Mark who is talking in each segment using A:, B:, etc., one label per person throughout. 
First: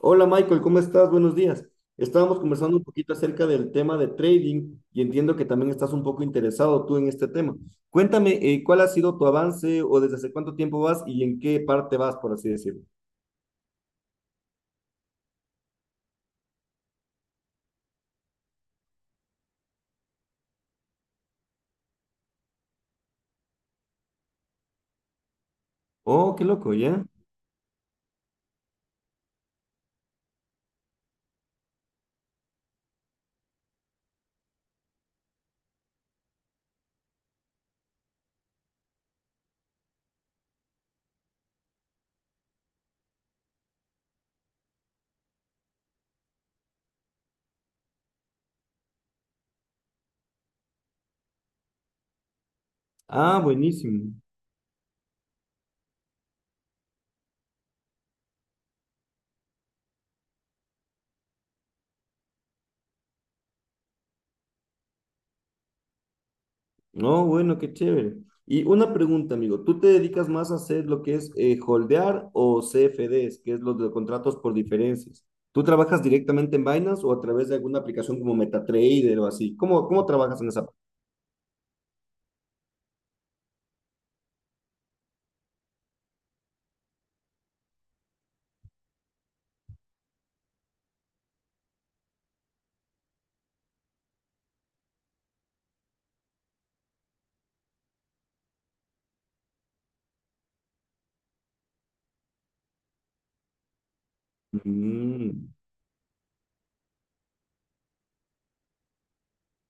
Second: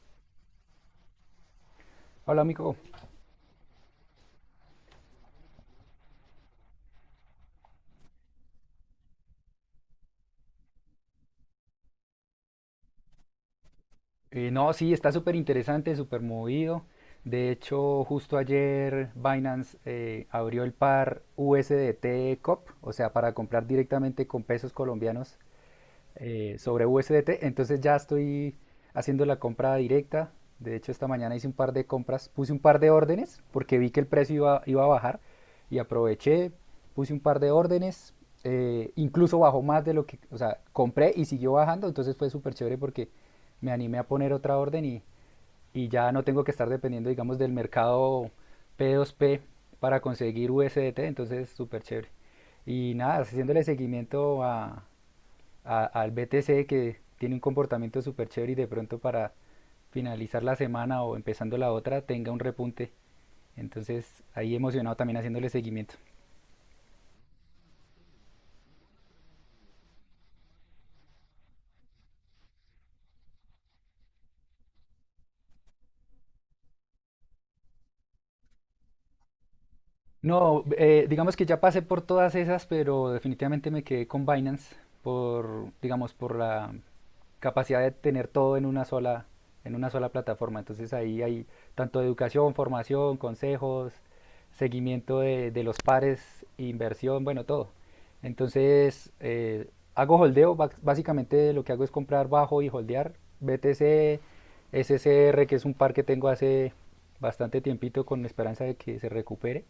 A: Hola, Michael, ¿cómo estás? Buenos días. Estábamos
B: Hola, amigo.
A: conversando un poquito acerca del tema de trading y entiendo que también estás un poco interesado tú en este tema. Cuéntame, ¿cuál ha sido tu avance o desde hace cuánto tiempo vas y en qué parte vas, por así decirlo?
B: No, sí, está súper interesante, súper movido. De hecho, justo ayer Binance abrió el par USDT COP, o sea, para comprar directamente con pesos colombianos,
A: Oh, qué loco,
B: sobre
A: ¿ya?
B: USDT. Entonces ya estoy haciendo la compra directa. De hecho, esta mañana hice un par de compras, puse un par de órdenes porque vi que el precio iba a bajar y aproveché, puse un par de órdenes. Eh, incluso bajó más de lo que, o sea, compré y siguió bajando, entonces fue súper chévere porque me animé a poner otra orden y, ya no tengo que estar dependiendo, digamos, del mercado P2P para conseguir USDT, entonces súper chévere. Y nada,
A: Ah,
B: haciéndole
A: buenísimo.
B: seguimiento a, al BTC, que tiene un comportamiento súper chévere y de pronto para finalizar la semana o empezando la otra tenga un repunte. Entonces ahí emocionado también haciéndole seguimiento.
A: No, bueno, qué chévere. Y una pregunta, amigo, ¿tú te dedicas más a hacer lo que es holdear o CFDs, que es los de contratos por diferencias? ¿Tú trabajas directamente en Binance o a través de alguna aplicación como MetaTrader o así? ¿Cómo trabajas en
B: No,
A: esa?
B: digamos que ya pasé por todas esas, pero definitivamente me quedé con Binance por, digamos, por la capacidad de tener todo en una sola plataforma. Entonces ahí hay tanto educación, formación, consejos, seguimiento de los pares, inversión, bueno, todo. Entonces hago holdeo, básicamente lo que hago es comprar bajo y holdear BTC, SCR,
A: Mm.
B: que es un par que tengo hace bastante tiempito con la esperanza de que se recupere.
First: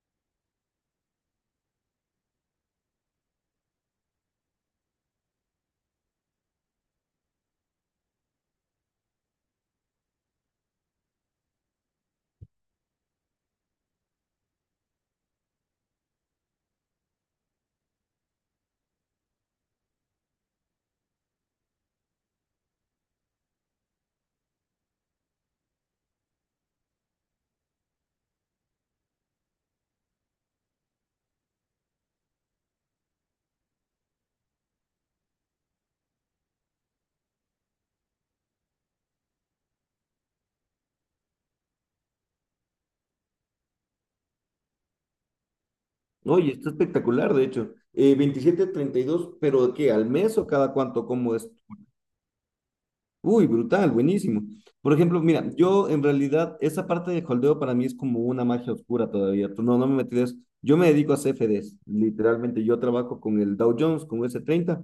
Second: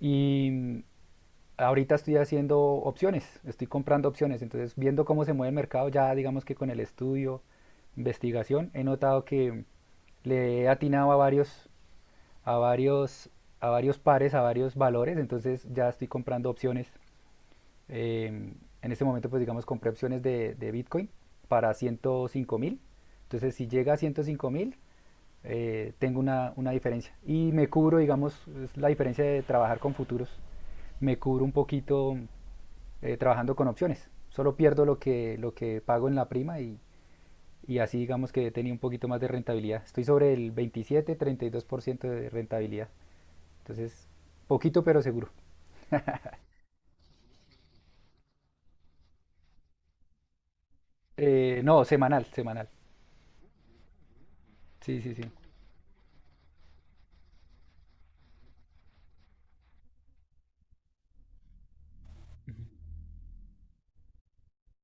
B: Y ahorita estoy haciendo opciones, estoy comprando opciones, entonces viendo cómo se mueve el mercado, ya digamos que con el estudio, investigación, he notado que le he atinado a varios, a varios, a varios pares, a varios valores, entonces ya estoy comprando opciones. eh, en este momento, pues digamos, compré opciones de Bitcoin para 105.000. Entonces, si llega a 105.000, tengo una diferencia. Y me cubro, digamos, es la diferencia de trabajar con futuros. Me cubro un poquito trabajando con opciones. Solo pierdo lo que pago en la prima y, así digamos que tenía un poquito más de rentabilidad. Estoy sobre el 27-32% de rentabilidad. Entonces, poquito pero seguro.
A: Oye, está espectacular, de hecho. 27, 32, pero ¿qué? ¿Al mes o cada cuánto? ¿Cómo es?
B: No, semanal, semanal.
A: Uy, brutal, buenísimo. Por
B: Sí, sí,
A: ejemplo,
B: sí.
A: mira, yo en realidad esa parte de holdeo para mí es como una magia oscura todavía. Tú... No, no me metí de eso. Yo me dedico a CFDs, literalmente. Yo trabajo con el Dow Jones, con s treinta,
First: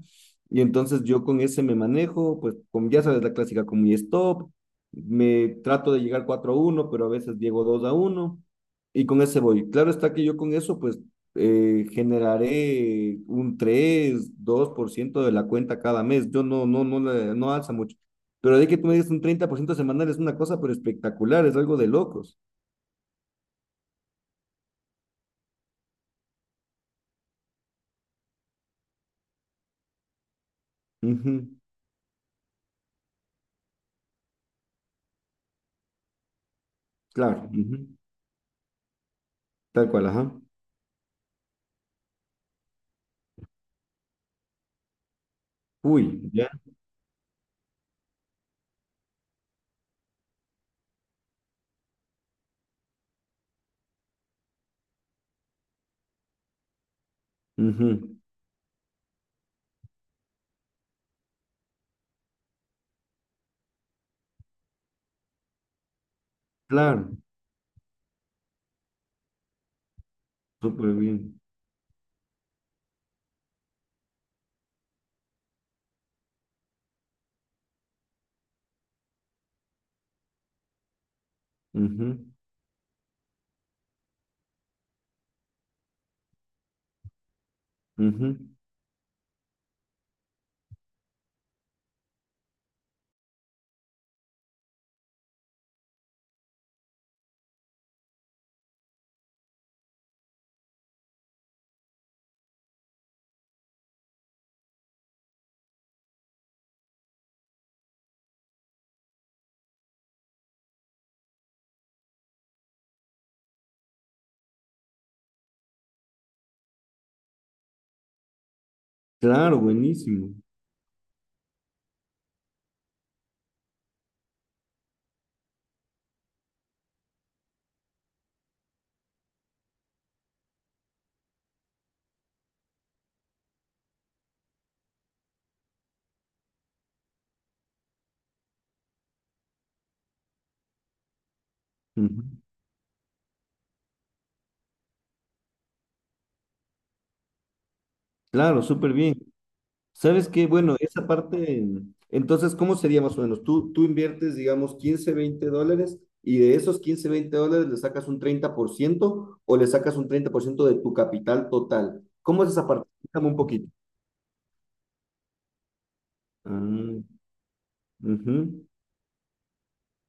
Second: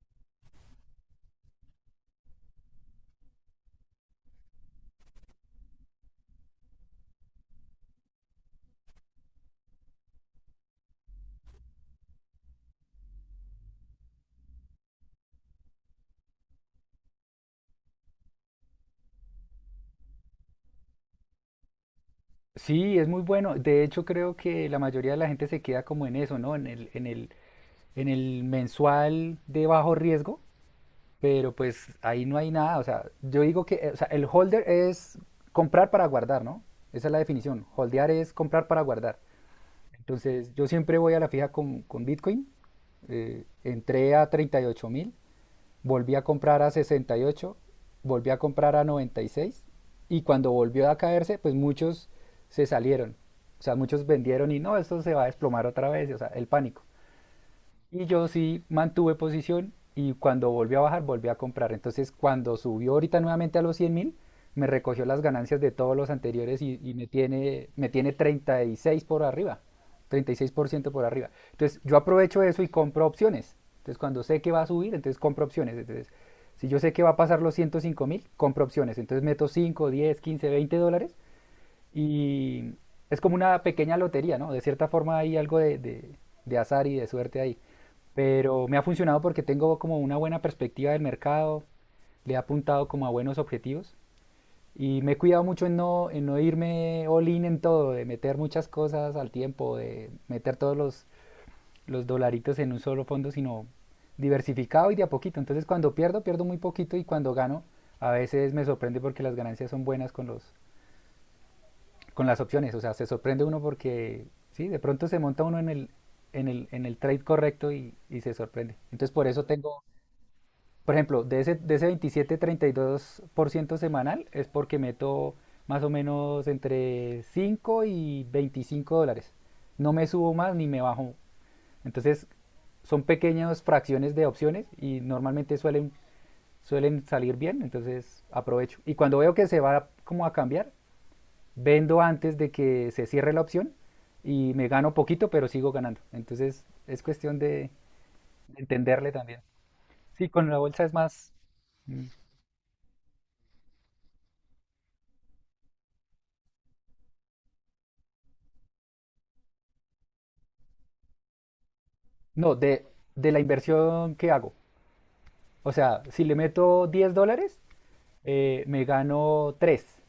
A: y entonces yo con ese me manejo, pues con, ya sabes, la clásica con mi stop. Me trato de llegar 4 a uno, pero a veces llego 2 a uno y con ese voy. Claro está que yo con eso, pues generaré un 3, 2% de la cuenta cada mes. Yo no alza mucho. Pero de que tú me digas un 30% semanal es una cosa, pero espectacular, es algo de locos.
B: Sí, es muy bueno. De hecho, creo que la mayoría de la gente se queda como en eso, ¿no? En el mensual de bajo riesgo.
A: Ujú.
B: Pero pues ahí no hay nada. O sea, yo digo que o sea, el holder es comprar para guardar, ¿no? Esa es la
A: Claro,
B: definición.
A: ujú.
B: Holdear es comprar para guardar.
A: Tal cual, ajá.
B: Entonces, yo siempre voy a la fija con Bitcoin. Entré a 38 mil, volví
A: Uy,
B: a
A: ya.
B: comprar a 68, volví a comprar a 96 y seis. Y cuando volvió a caerse, pues muchos se salieron. O sea, muchos vendieron y no, esto se va a desplomar otra vez. O sea, el pánico. Y
A: Ujú.
B: yo sí mantuve posición y cuando volvió a bajar, volví a comprar. Entonces, cuando subió ahorita nuevamente a los 100.000, me recogió las ganancias de todos los anteriores y,
A: Claro,
B: me tiene 36 por arriba, treinta y seis por ciento
A: súper
B: por arriba.
A: bien.
B: Entonces, yo aprovecho eso y compro opciones. Entonces, cuando sé que va a subir, entonces compro opciones. Entonces, si yo sé que va a pasar los 105.000, compro opciones. Entonces, meto 5 10 15 20 dólares
A: Ujú,
B: y es como una pequeña lotería, ¿no? De cierta forma hay algo de azar y de suerte ahí.
A: ujú.
B: Pero me ha funcionado porque tengo como una buena perspectiva del mercado, le he apuntado como a buenos objetivos y me he cuidado mucho en no irme all in en todo, de meter muchas cosas al tiempo, de meter todos los dolaritos en un solo fondo, sino diversificado y de a poquito. Entonces cuando pierdo, pierdo muy poquito y cuando gano, a veces me sorprende porque las ganancias son buenas con los, con las opciones, o sea, se sorprende uno porque, sí, de pronto se monta uno en el, en el trade correcto y, se sorprende. Entonces, por eso
A: Claro,
B: tengo,
A: buenísimo.
B: por ejemplo, de ese 27-32% semanal es porque meto más o menos entre 5 y 25 dólares. No me subo más ni me bajo. Entonces, son pequeñas fracciones de opciones y normalmente suelen, suelen salir bien, entonces aprovecho. Y cuando veo que se va como a cambiar, vendo
A: Ujú.
B: antes de que se cierre la opción y me gano poquito, pero sigo ganando. Entonces es cuestión de
A: Claro, súper
B: entenderle
A: bien.
B: también. Sí,
A: ¿Sabes qué?
B: con la
A: Bueno,
B: bolsa es
A: esa
B: más...
A: parte,
B: mm,
A: entonces, ¿cómo sería más o menos? Tú inviertes, digamos, $15, $20, y de esos $15, $20 le sacas un 30%, o le sacas un 30% de tu capital total. ¿Cómo es
B: no,
A: esa parte? Explícame
B: de
A: un
B: la
A: poquito.
B: inversión que hago. O sea, si le meto
A: Ah,
B: 10 dólares,
A: ujú.
B: me gano tres,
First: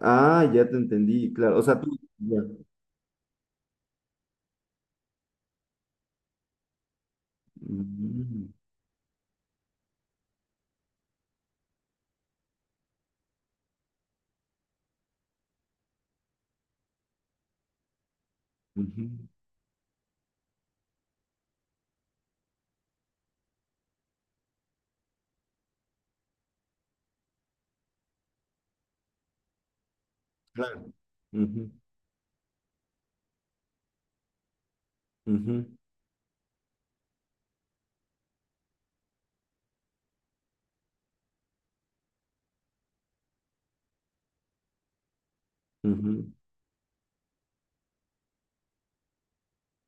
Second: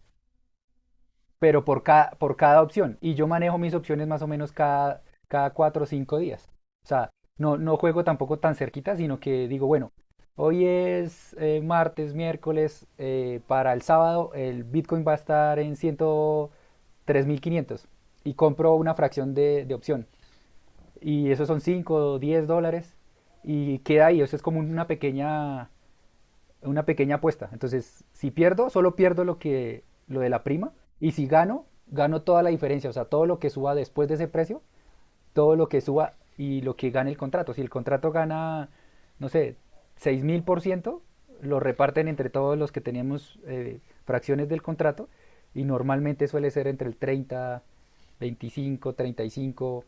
A: Ah, ya te entendí, claro. O
B: pero
A: sea, tú.
B: por
A: Ya.
B: cada opción. Y yo manejo mis opciones más o menos cada, cada cuatro o cinco días. O sea, no, no juego tampoco
A: Mm,
B: tan cerquita, sino que digo, bueno, hoy es martes, miércoles, para el sábado el Bitcoin va a estar en 103.500 y compro una
A: ujú.
B: fracción de opción. Y esos son 5 o 10 dólares y queda ahí, eso es como una pequeña, una pequeña apuesta. Entonces, si pierdo, solo pierdo lo que, lo de la prima
A: Claro.
B: y si gano,
A: Ujú,
B: gano toda la diferencia, o sea, todo lo que suba después de ese precio, todo
A: ujú,
B: lo que suba y lo que gane el contrato. Si el contrato gana, no sé, 6.000%, lo reparten entre todos los que tenemos fracciones del contrato y normalmente
A: ujú.
B: suele ser entre el treinta, veinticinco, treinta y cinco,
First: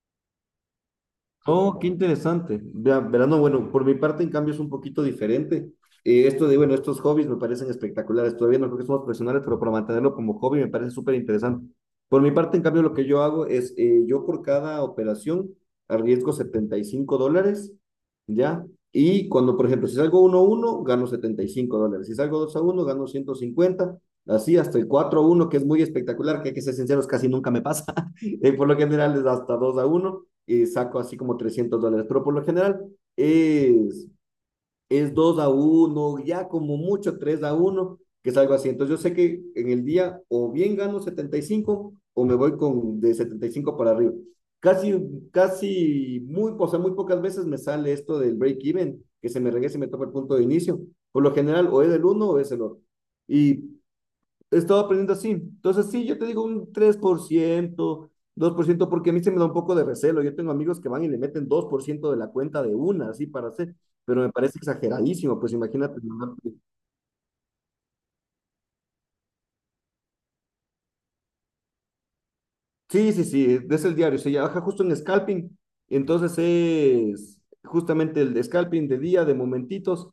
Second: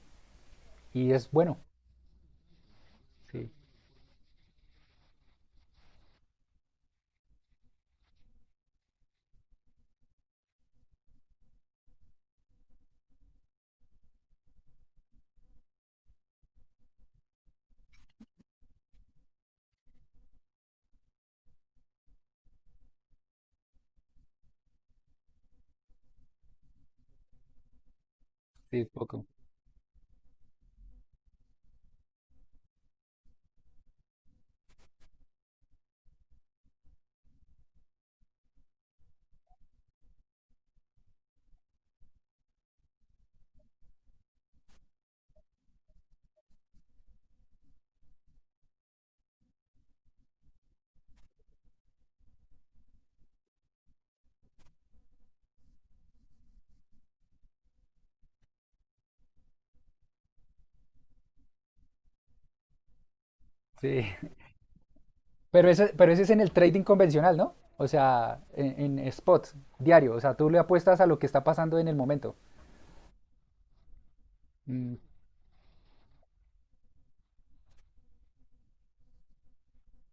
B: y es bueno.
A: Oh, qué interesante. Verano,
B: Sí,
A: bueno, por mi parte en cambio es un poquito diferente. Esto de, bueno, estos hobbies me parecen espectaculares. Todavía no creo que somos profesionales, pero para mantenerlo como hobby me parece súper interesante. Por mi parte, en cambio, lo que yo hago es, yo por cada operación arriesgo $75, ¿ya? Y cuando, por ejemplo, si salgo uno a uno gano $75. Si salgo dos a uno gano 150. Así hasta el cuatro a uno, que es muy espectacular, que hay que ser sinceros, casi nunca me pasa. Por lo
B: sí,
A: general es
B: poco.
A: hasta 2 a uno y saco así como $300, pero por lo general es, es 2 a uno, ya como mucho 3 a uno, que es algo así. Entonces yo sé que en el día o bien gano 75, o me voy con de 75 para arriba. Casi, o sea, muy pocas veces me sale esto del break-even, que se me regrese y me toca el punto de inicio. Por lo general o es el uno o es el otro. Y he estado aprendiendo así. Entonces, sí, yo te digo un tres por ciento, dos por ciento porque a mí se me da un poco de recelo. Yo tengo amigos que van y le meten 2% de la cuenta de una, así para hacer,
B: Sí.
A: pero me parece exageradísimo, pues imagínate,
B: Pero ese es
A: ¿no?
B: en el trading convencional, ¿no? O sea, en spot, diario. O sea, tú le apuestas a lo que está pasando en el momento.
A: Sí, sí, sí, es el diario, se trabaja justo
B: Mm,
A: en scalping, entonces es justamente el de scalping de día, de momentitos,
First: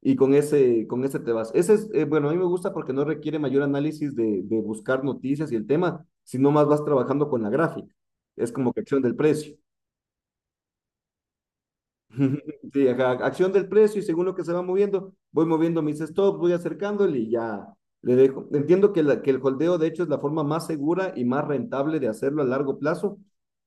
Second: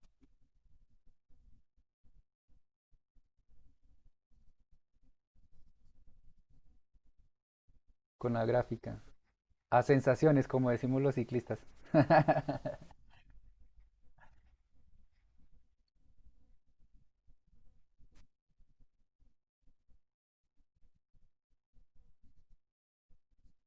A: y con ese te vas. Ese es, bueno, a mí me gusta porque no requiere mayor análisis de buscar noticias y el tema, sino más vas trabajando con la gráfica.
B: con la
A: Es como que
B: gráfica.
A: acción del precio.
B: A sensaciones, como decimos los ciclistas.
A: Sí, ajá, acción del precio, y según lo que se va moviendo, voy moviendo mis stops, voy acercándole y ya le dejo. Entiendo que, que el holdeo, de hecho, es la forma más segura y más rentable de hacerlo a largo plazo,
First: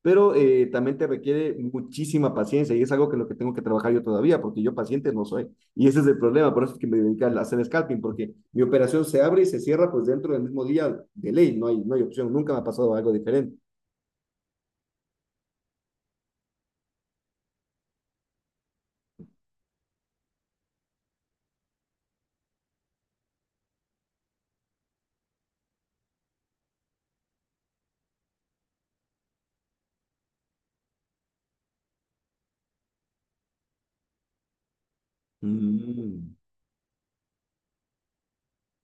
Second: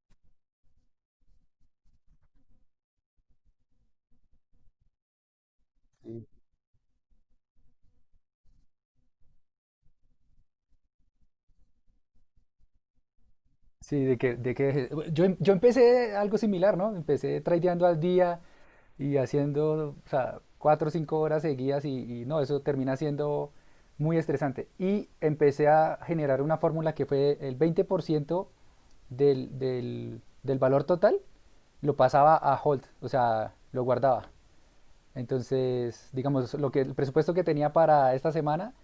A: pero también te requiere muchísima paciencia y es algo que lo que tengo que trabajar yo todavía, porque yo paciente no soy. Y ese es el
B: Sí.
A: problema, por eso es que me dedico a hacer scalping, porque mi operación se abre y se cierra pues dentro del mismo día de ley, no hay opción, nunca me ha pasado algo diferente.
B: Sí, de que yo, yo empecé algo similar, ¿no? Empecé tradeando al día y haciendo, o sea, cuatro o cinco horas seguidas y, no, eso termina siendo muy estresante. Y empecé a generar una fórmula que fue el 20% del valor total, lo pasaba a hold, o sea, lo guardaba. Entonces,
A: Mm,
B: digamos, lo que, el presupuesto que tenía para esta semana,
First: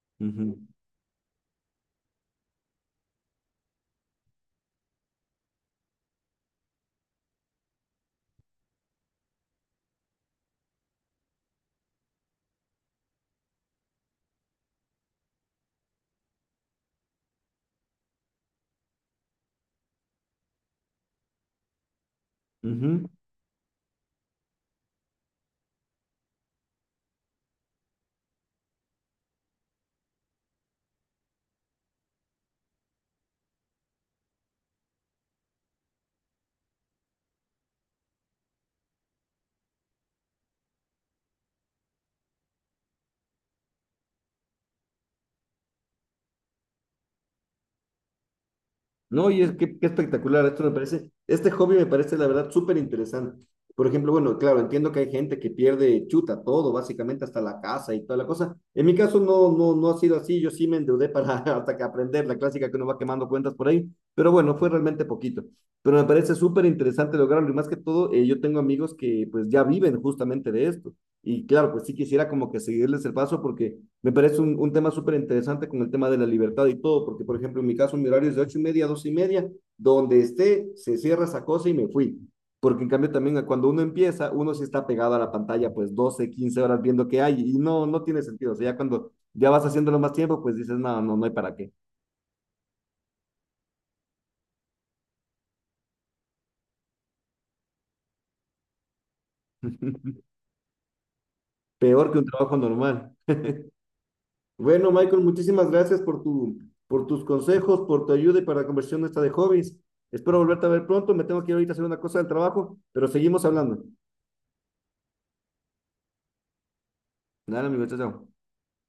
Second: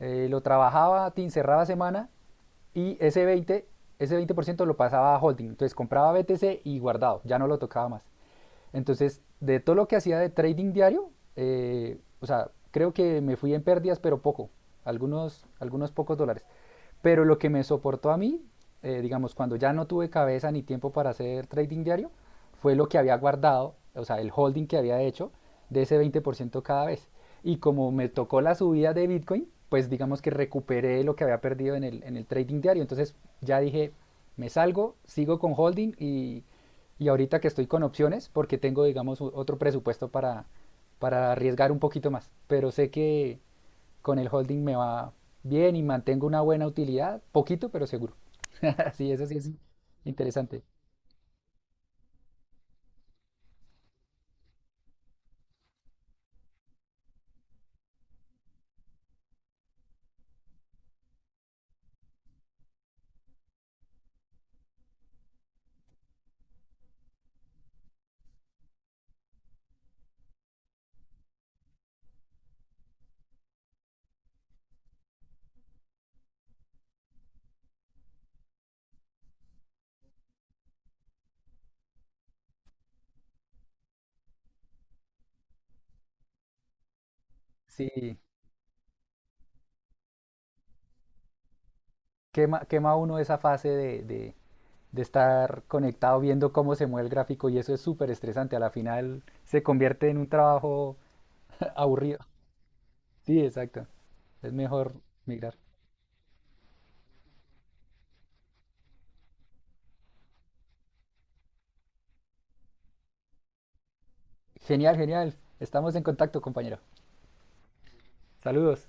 B: lo
A: ujú,
B: trabajaba, tin cerraba semana y ese veinte, ese ciento lo pasaba a holding. Entonces compraba BTC y guardado, ya no lo tocaba más. Entonces, de todo lo que hacía de trading diario, o sea, creo que me fui en pérdidas, pero poco, algunos, algunos pocos dólares. Pero lo que me soportó a mí, digamos, cuando ya no tuve cabeza ni tiempo para hacer trading diario, fue lo que
A: ujú.
B: había guardado, o sea, el holding que había hecho de ese 20% cada vez. Y como me tocó la subida de Bitcoin, pues digamos que recuperé lo que había perdido en el trading diario. Entonces ya dije, me salgo, sigo con holding y ahorita que estoy con opciones, porque tengo, digamos, otro presupuesto para arriesgar un poquito más. Pero sé que con el holding me va bien y mantengo una buena utilidad, poquito, pero seguro. Sí, eso
A: No,
B: sí
A: y
B: es
A: es que qué espectacular,
B: interesante.
A: esto me parece, este hobby me parece la verdad súper interesante. Por ejemplo, bueno, claro, entiendo que hay gente que pierde chuta todo, básicamente hasta la casa y toda la cosa. En mi caso no ha sido así, yo sí me endeudé para hasta que aprender la clásica que uno va quemando cuentas por ahí, pero bueno, fue realmente poquito. Pero me parece súper interesante lograrlo, y más que todo, yo tengo amigos que pues ya viven justamente de esto. Y claro, pues sí quisiera como que seguirles el paso, porque me parece un tema súper interesante con el tema de la libertad y todo, porque por ejemplo en mi caso mi horario es de 8:30 a 2:30, donde esté se cierra esa cosa y me fui. Porque en cambio también cuando uno empieza, uno sí está pegado a la pantalla pues 12, 15 horas viendo qué hay y no, no
B: Sí,
A: tiene sentido. O sea, ya cuando ya vas haciéndolo más tiempo, pues dices, no, no hay para qué.
B: quema, quema uno esa fase de, de estar conectado viendo cómo se mueve el gráfico y eso es súper estresante. A la final se convierte en un trabajo
A: Peor
B: aburrido.
A: que un trabajo normal.
B: Sí, exacto. Es
A: Bueno,
B: mejor
A: Michael,
B: migrar.
A: muchísimas gracias por por tus consejos, por tu ayuda y para la conversión esta de hobbies. Espero volverte a ver pronto. Me tengo que ir ahorita a hacer una cosa del trabajo, pero seguimos hablando.
B: Genial, genial. Estamos en contacto, compañero.
A: Dale, amigo, chao. Chao.
B: Saludos.